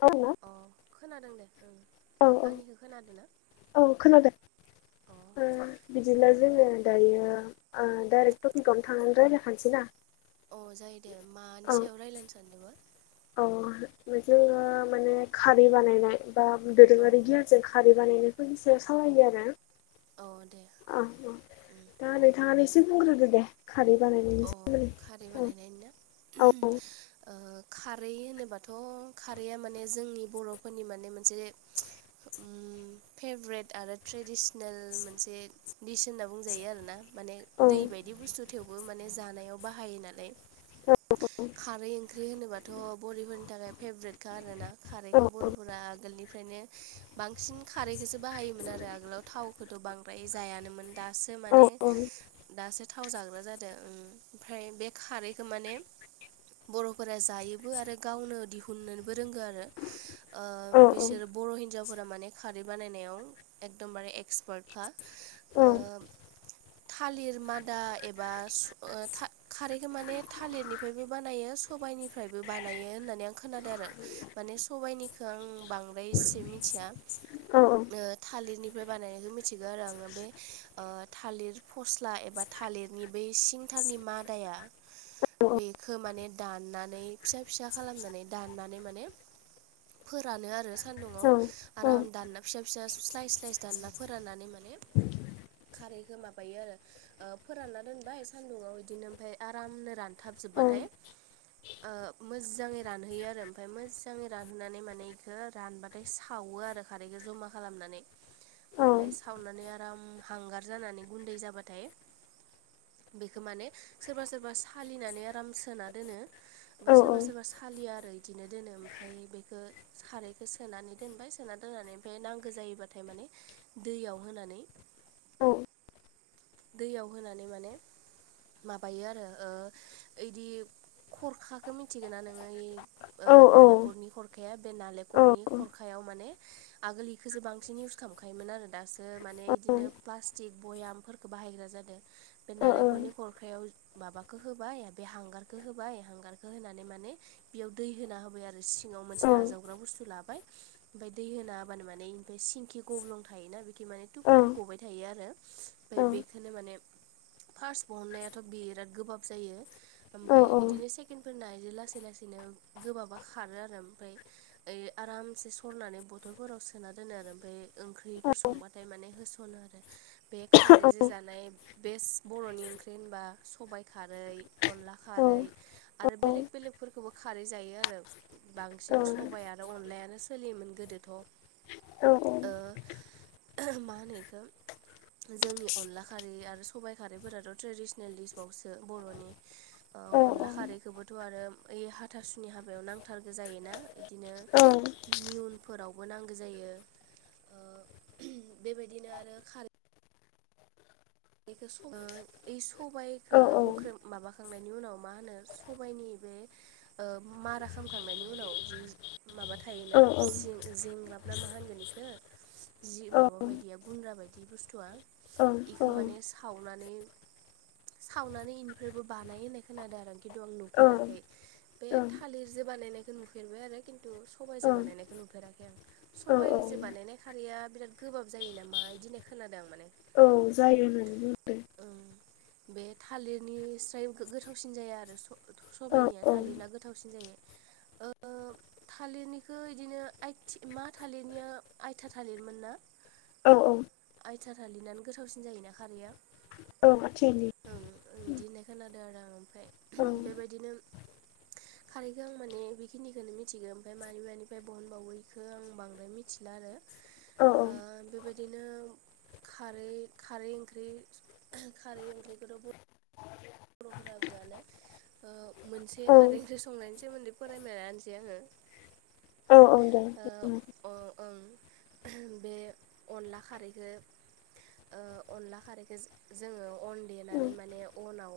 औ अ खोनादों दे ओं आंनिखौ खोनादों ना ओं खोनादों अ ओ बिदिब्ला जोङो दायो ओ डाइरेक्ट टपिकआवनो थांनानै रायज्लायखानोसै ना अ जायो दे मानि सायाव रायज्लायनो सानदोंमोन अ जोङो माने खारै बानायनाय बा अ दोरोङारि गियानजों खारै बानायनायफोरनि सायाव सावरायलायो अ दे आरो अ अ उम दा नोंथाङानो एसे बुंग्रोदो दे खारै बानायनायनि अ सोमोन्दै खारै औ बानायनायनि ना औ खारै होनोबाथ' खारैया माने जोंनि बर'फोरनि माने मोनसे फेभ्रेट आरो ट्रेडिस नेल मोनसे डिस होनना बुंजायो आरोना माने औ दै बायदि सुबुं थेवबो बो माने जानायाव बाहायोनालाय खारै ओंख्रि ओंख्रि होनोबाथ' बरफोरनि थाखाय फेभ्रेटखा आरोना औ खारैखौ बर'फोरा आगोलनिफ्रायनो बांसिन खारैखौसो बाहायोमोन आरो आगोलाव थावखौथ' बांद्राय जायानोमोन दासो औ माने औ दासो थाव जाग्रा जादों ओमफ्राय बे खारैखौ माने बर'फोरा जायोबो आरो गावनो दिहुननोबो रोंगो आरो ओ औ बिसोरो बर' हिनजाव फोर माने खारै बानायनायाव एकदमबारे एक्सपार्टखा औ थालिर मादा ए बा खारैखौ माने थालिरनिफ्रायबो बानायो सबायनिफ्रायबो बानायो होननानै आं खोनादों आरो माने सबायनिखौ आं बांद्राय मिथिया औ ओ थालिरनिफ्राय बानायनायखौ मिथिगौ आरो आङो बे थालिर फस्ला एबा थालिर नि बै सिंथारनि मादाया बेखौ माने दाननानै फिसा फिसा खालामनानै दाननानै माने फोरानो आरो सान्दुङाव आराम दानना फिसा-फिसा स्लायस-स्लायस दानना फोराननानै माने खारैखो माबायो आरो ओ फोरानना दोनबाय सान्दुङाव इदिनो ओमफाय आरामनो औ रानथाबजोबबाथाय ओ मोज्जाङै रानहोयो आरो ओमफ्राय मोज्जाङै रानहोनानै माने इखो रानबाथाय साव वो आरो खारैखो ज'मा खालामनानै ओमफाय सावनानै आराम हांगार जानानै गुन्दै जाबाथाय बेखो माने सोरबा-सोरबा सालिनानै आराम सोना दोनो ओमफाय औ सोरबा - सोरबा सालिया ओ इदिनो दोनो ओमफाय बेखो खारैखो सोनानै दोनबाय सोना दोननानै ओमफाय नांगो जायोबाथाय माने दैयाव होनानै औ दैयाव होनानै माने माबायो आरो ओ ओइदि खरखाखो मिथिगोना नोङो ओ नालेखरनि खरखाया बे नालेखरनि खरखायाव माने आगोल इखोसो बांसिन इउस खामखायोमोन आरो दासो माने इदिनो प्लास्टिक बयाम फोर बाहायग्रा जादों बे औ औ नालेखलनि खरखायाव माबाखो होबाय बे हांगारखो होबाय गारखो होनानै माने बेयाव दै होना होबाय आरो सिङाव जायो मोनसे आजावग्रा बुस्थु लाबाय ओमफाय दै होना होबानो माने ओमफाय सिंखि गब्लं थायोना बिथिमाने तुप तुप होननानै गबाय थायो आरो फाय बुंदों बेखोनो माने फार्स बहननायाथ' बिराद गोबाब जायो औ ओमफाय इदिनो सेकेनफोर नाय बि लासै लासै लासैनो गोबाबा खारो आरो ओमफाय ओइ आरामसे सरनानै बथलफोराव सोना दोनो आरो ओमफाय ओंख्रिफोर संबाथाय माने होसनो आरो बे खारैजो जानाय बेस्ट बर'नि ओंख्रि होनबा सबाइ खारै अनला खारै आरो बेलेग बेलेगफोरखौबो खारै जायो आरो बांसिन सबाइ आरो अनलाया नो सोलियोमोन गोदोथ' ओ [unintelligible] मा होनो इखो जोंनि अनला खारै आरो सबाइ खारिफोराथ' ट्रेडिसनेल दिस बावसो बर'नि ओ अनला खारैखोबोथ' आरो ओइ हाथासुनि हाबायाव नांथारगो जायोना इदिनो नियुन फोरावबो नांगो जायो ओ [unintelligible] बेबायदिनो आरो खारै [unintelligible] ओइ सबायखो हुख्रेम माबाख खांनायनि उनाव मा होनो सबायनि बे ओ मारा खामखांनायनि उनाव जि माबा थायोना जिं-जिंलाब ना मा होनगोन इखो जि माबा बायदिया गुन्द्रा बायदि बुस्थुआ इख खो माने सावनानै सावनानै इनिफ्रायबो बानायो होननाय खोनादो आरो खिन्थु आं नुफेराखै बे थालिरजो बानायनायखो नुफेरबाय आरो किन्तु सबाइजो बानायनायखो नुफेराखै आं सबायजो बानायनाय खारैया बिराद गोबाब जायो नामा इदि होननाय खोनादो आं माने औ जायो होननानै बुंदो ओं बे थालिरनि स्राय गो-गोथावसिन जाया आरो स-सबायनिया थालिरना गोथावसिन जायो [inaudible] थालिरनिखो इदिनो आयथि मा थालिरनिया आइथा थालिरमोन ना औ औ आयथा थालिरनानो गोथावसिन जायोना खारैया [unintelligible] आं बिदि होननाय खोनादो आरो आं ओमफाय औ [unintelligible] बेबायदिनो खारैखो आं माने बेखिनिखोनो मिथिगो ओमफाय मानि-मानिफ्राय बहनबावो इखो आं बांद्राय मिथि [unintelligible] ओ बेबायदिनो खारै - खारै ओंख्रि खारै ओंख्रिखौथ' बर'फोराबोआनो ओ मोनसे औ खारै ओख्रि संनायनि सोमोन्दै फरायबायानोसै आङो औ औ दे ओ अ ओं बे अनला खारैखो ओ अनला खारैखौ जोङो अन देनानै माने अनाव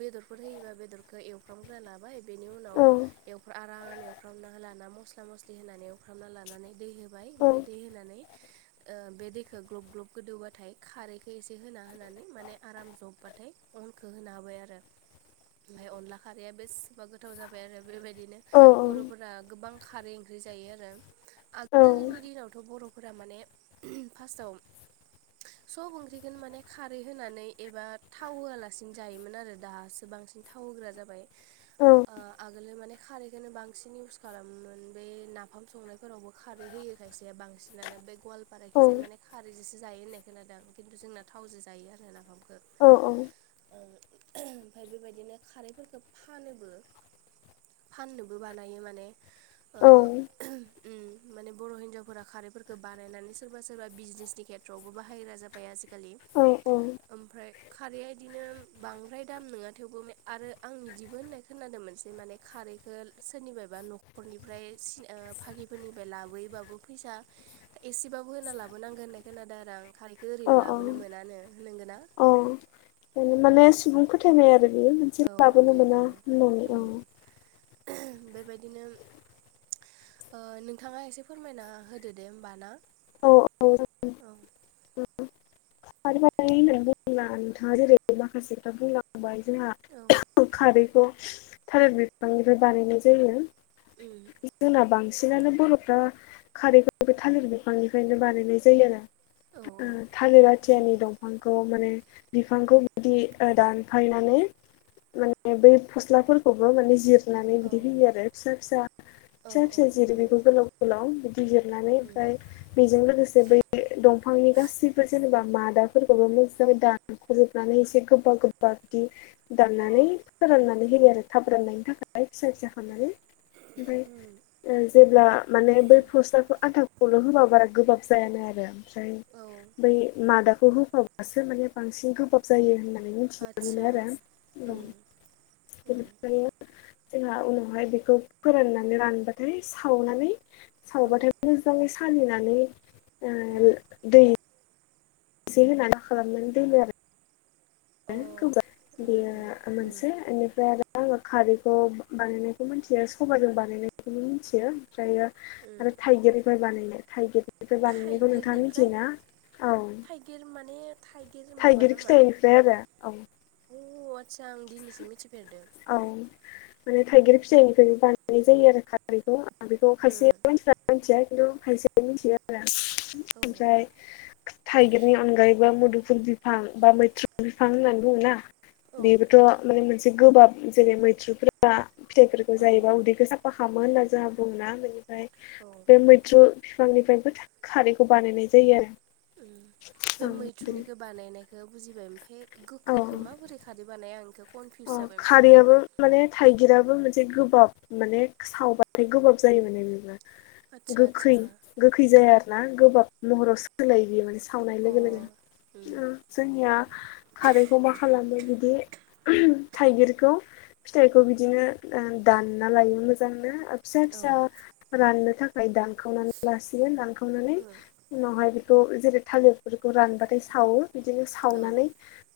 बेदरफोर होयोबा बेदरखौ एवफ्रामग्रा लाबाय बेनि उनाव औ आराम एवफ्रामना लाना मस्ला मस्लि होनानै एवफ्रामना लानानै दै होबाय औ ओमफफ्राय दै होनानै बे दैखौ ग्लब ग्लब गोदौबाथाय खारैखौ एसे होना होनानै माने आराम जबबाथाय खौ होनो हाबाय आरो ओमफ्राय अनला खारैया बेसेबा गोथाव जाबाय आरो बेबायदि औ औ बर'फोरा गोबां खारै ओंख्रि जायो आरो आगोलनि दिनावथ' बर' फोर माने फार्स्टाव सब ओंख्रिगोन माने खारै होनानै एबा थाव होआलासे बांसिन जायोमोन आरो दासो बांसिन थाव होग्रा जाबाय आगोलो माने खारैखौनो बांसिन इउस खालामोमोन बे नाफाम संनायफोरावबो खारै हो खायसे बांसिनानो बे गवालपारा खिजाय माने खारैजोंसो जायो होन्नाय खोनादों खिन्थु जोंना थावजो जायो आरो नाफामखौ औ औ ओमफफ्राय बेबायदिनो खारैफोरखौ फानोबो फाननोबो बानायो माने ओ औ उम माने बर' हिन्जावफोरा खारैफोरखौ बानायनानै सोरबा सोरबा बिजनेसनि खेथ्रआवबो बाहायग्रा जाबाय आजिखालि ओमफ्राय खारैया इदिनो बांद्राय दाम नङा थेवबो आरो आं निदिबो होननाय खोनादों मोनसे माने खारैखौ सोरनिबा िनि लाब फब होना ला लाबोनांगोन होननाय खोनादों आरो आं खारैख ओरैनो औ औ लाबोनो मोनानो होनगोना माने सुबुं फोथायनाय आरो बेयो बसिन औ लाबोनो मोना ओंखायनोथ' होननानै उम औ बेबायदिनो नोंथाङा एसे फोरमायना होदो दे होमबा ना औ औ बुंब्ला नोंथाङा जेरै माखासे खोथा बुंलांबाय जोंहा औ खारैखौ थार बि बिफांनिफ्राय बानायनाय जायो उम जोंाब बां बांसिनानो बर'फ्रा खारैखौ बे थालिर बिफांनिफ्रायनो बानायनाय जायो औ आरो कालिरवाथियानि दंफांखौ खौ माने बिफांखौ बिदि दानफायनानै माने बै फस्लाफोरखौबो माने जिर नानै औ बि होयो आरो फ फि औ फि औ फि ज उम बेखौ गोलाव गोलाव बिदि जिरनानै उम बे लोगोसे ब दंफांनि गै जेबा मादा गोबां मोजाङै दानख'जोबनानै एसे गोबा गोबा बिदि अ दाननानै फोराननानै होयो आरो थाब राननायनि थाखाय फिसा फिसा खालामनानै उम ओमफ्राय जेब्ला माने बै पस्टारखौ आथा खौल' होबा बारा गोबाब जायानो आरो ओमफ्राय औ बै मादाखौ हो गोबाबासो माने बांसिन गोबाब जायो होनना मिथिनो मोनो आतसा आरो उम उम बेनिफ्राय जोंहा उनावहाय बेखौ फोराननानै रानबाथाय सावनानै औ सावबाथाय मोजाङै सालिनानै उम दै एसे होनानैा खालामनानै दोनो आरो अ मज उम उम बेयो उम मोनसे बेनिफ्राय आरो आङो खारैखौ बानायनायखौ मिथियो सबजों बानायनाय नो मिथि ओमफ्रायो उम आरो थाइगिरफोर बानायनाय थाइ थिरजों बानायनायखौ नोंथाङा थाइगिरनिफ्राय मिथियोना? औ थाइगिरजों माबा थाइगिर नामा? फिथाइनिफ्राय आरो औ आदचसा आं दिनैसो मिथिफेरदों। औ माने थाइगिर फिथनिफ्रायबो बानायनाय जायो आरो खारैखौ बेखौ खायसे उम मानसिफ्रा मिथिया। खायसे मिथियो आरो औ ओमफ्राय थाइगिरनि अनगायै बो मुदुफुल बिफां बा मै बिफां होननानै बुङोना औ बे माने मोनसे गोबाब जेरै मैथ्रुफोरा फिथाइफोरखौ औ जायोबा उदैखौ सा बफा खामो होनना जोंहा बुङोना बेनिफ्राय औ बे मैथ्रुम बिफांनिफ्रायबो खारैखौ बानायनाय जायो आरो। बे आं मैथ्रुंनिखौ बिदिनो बानायनायखौ बुजिबाय ओमफ्राय औ गोखैखौ औ माबोरै खारै बानायो आं बेखौ अ कनफिउस जाबाय माने खारैयाबो माने थाइगिराबो मोनसे गोबाब माने सावबाथाय गोबाब जायो माने बेबो आदसा गोखै आदसा गोखै जाया आरो ना गोबाब महराव सोलायो बियो माने सावनाय अ लोगो उम लोगो जोंनिया खारैखौ मा खालामो बिदि थाइगिरखौ फिथाइखौ बिदिनो दानना लायो मोजांनो फिसा फिसा राननो थाखाय दानखावनानै लासिगोन दानखावनानै उनावहाय बेखौ जेरै थालिरफोरखौ रानबाथाय सावो बिदिनो औ ओ सावनानै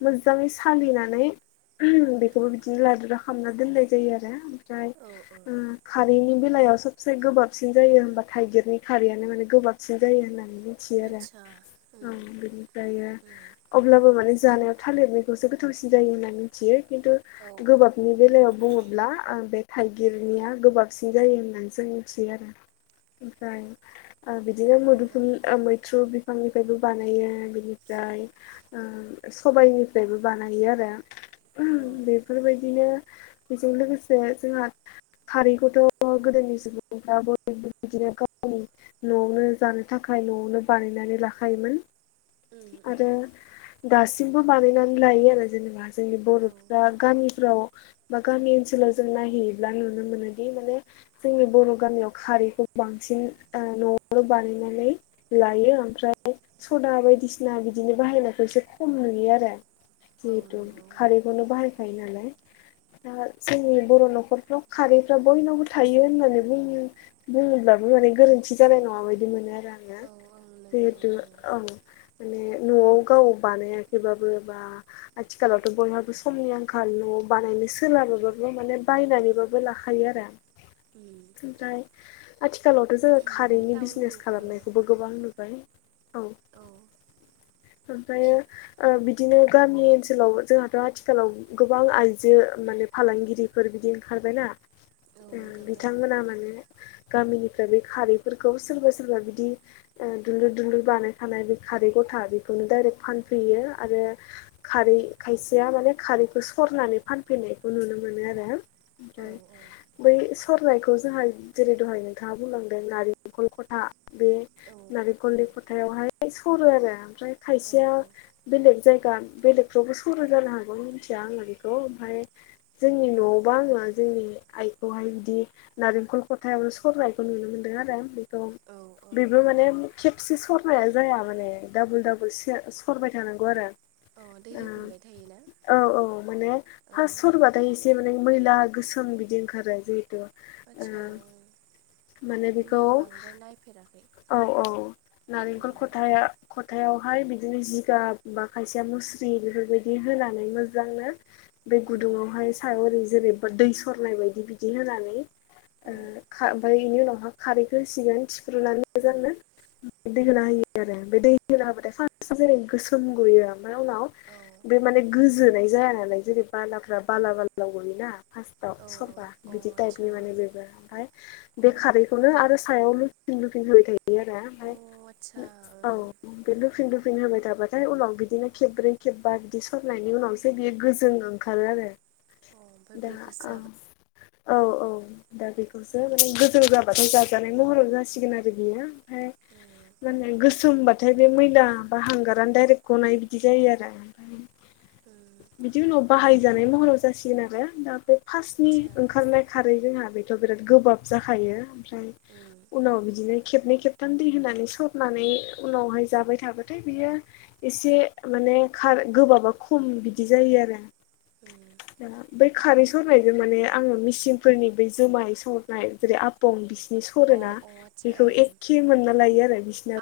मोजाङै सालिनानै बेखौबो बिदिनो लादुरा खालामना दोननाय जायो आरो ओमफ्राय औ औ उम खारैनि बेलायाव सबसे गोबाबसिन जायो होनबा थाइगिरनि खारैयानो माने गोबाबसिन जायो होननानै मिथियो आरो। आदसा औ उम बिनिफ्राय उम अब्लाबो माने जानायाव थालिरनिखौसो गोथावसिन जायो होनना मिथियो। खिन्थु औ गोबाबनि बेलायाव बुङोब्ला आं बे थाइगिरनिया गोबाबसिन जायो होननानै जों मिथियो आरो। ओमफ्राय बिदिनो औ मुदुफुल आ मै- थ्रु बिफांनिफ्रायबो बानायो बिनिफ्राय ओ सबायाइनिफ्रायबो बानायो आरो। दा उम बेफोरबायदिनो बेजों लोगोसे जोंहा खारैखौथ गोदोनि सुबुंफ्रा बयबो बिदिनो गावनि नआवनो जानो थाखाय नआवनो बानायनानै लाखायोमोन। आरो दासिमबो बानायनानै लायो आरो जेनेबा जोंनि उम औ बरफ्रा गामिफ्राव बा गामि ओनसोलाव जों नायहैयोब्ला नुनो मोनोदि माने जोंनि बर गामियाव खारैखौ बांसिन नआवनो बानायनानै लायो ओमफ्राय औ सना बायदिसिना बिदिनो बाहायनायखौ एसे खम नुयो आरो औ जिहेथु नंगौ बेनि बाहायखायो नालाय दा जोंनि बर नखरफ्राव खारैफ्रा बयनावबो थायो होननानै बुं बुङोब्लाबो माने गोरोन्थि जानाय नङा बायदि मोनो आरो ना? औ औ नंगौ जिहेथु नंगौ ओं औ माने नआव गाव बानायाखैबाबो बा आथिखालाव बयहाबो समनि आंखाल नआव बानायनो सोलाबाबाबो माने बायनानैबाबो लाखायो आरो। उम ओमफ्राय आथिखालावथ जोङो बे खारैनि बिजनेस टाउननि ओ खालामनायखौबो गोबां नुबाय। औ। ओमफ्रायो ओ बिदिनो गामि ओनसोलाव जोंहाथ आथिखालाव गोबां आइजो माने फालांगिरिफोर बिदि ओंखारबायना ओंखारबाय बिथांमोना आङो माने गामिनिफ्राय बे खारैफोरखौ सोरबा सोरबा बिदि दुलुर दुलुर बानाय खानाय बे खारै गथा बि- खौनो दायरेक फानफैयो आरो खारै खायसेया माने खारैखौ सरनानै फानफैयो। नायखौ नुनो मोनो आरो। औ ओमफ्राय औ बै सरनायखौ जोंहा जेरै दहाय नोंथाङा बुंलांदों नारेंखल खथा बे औ नारेंखलनि उम खथायावहाय सरो आरो ओमफ्राय औ खायसेया औ बेलेग जायगा बेलेगफ्रावबो सरो जानो हागौ मिथिया आङो बेखौ ओमफाय जोंनि औ न'आवबा आङो जोंनि आइखौहाय बिदि नारेंखल खथायाबो सरनायखौ नुयो। नुनो मोन्दों आरो बेखौ औ उम बेबो माने खेबसे सरनाया जाया माने डाबल डाबल सो सरबाय थानांगौ आरो औ दैहैफिनबाय थायोना औ औ माने औ फार्स सरबाथाय एसे मैला गोसोम बिदि ओंखारो जिहेथु आथसा ओ माने बेखौ औ औ नालेंखर उम खथा यावहाय बिदिनो जिगाब बा खायसेया मुस्रि बेफोरबायदि होनानै मोजांनो बे उम गुदुङावहाय सायाव ओरै जेरै दै सरनाय बायदि बिदि होनानै ओ औ ओमफाय बेनि उनावहा खारैखौ होसिगोन रुनानै उम मोजांनो दै उम होना होयो आरो बे दै होना बाथाय फारस्तआव जेरै गोसोम गयो ओमफ्राय उनाव औ बे माने गोजोनाय जाया नालाय जेरै बालाफ्रा बाला बाला गयो ना फास्स्टाव औ सरबा अ बिदि टाइपनि आदसा माने बेबो ओमफाय बे अ खारैखौनो आरो सायावनो लुफिनबाय थायो आरो अ ओमफ्राय आदसा औ ओं औ बे होफिनबाय थाबाथाय उनाव बिदिनो खेब्रै खेबबा बिदि सरनायनि उनावसो बियो गोजों ओंखारो आरो अ ओमफ्राय दा ब्रेकफास्ट आ जाबाय औ औ दा बेखौसो माने अ गोजों जाबाथाय जाजानाय महराव जासिगोन आरो बियो फाय उम माने गोसोमबाथाय बे मै दा बा हांगारानो डाइरेक्ट गनानै बिदि जायो आरो उम बिदि उनाव बाहायजानाय नोंथांनिफ्राय महराव जासिगोन आरो दा बे फार्स्टनि आदसा ओंखारनाय खारै जोंहा बिथ' बिराथ गोबाब जाखायो ओमफ्राय उम उनाव बिदिनो खेबनै खेबथाम दै होनानै सरनानै बै उनावहाय जाबाय थाबाथाय बियो एसे माने खारै गोबाबा खम बिदि जायो आरो उम बेै खारै सरनायजों माने आङो मिसिंफोरनि बे जुमाय सरनाय जेरै आपं बि बिदि अ सरोना अ आदसा बेखौ ओं एखे मोनना लायो आरो बिसोरनि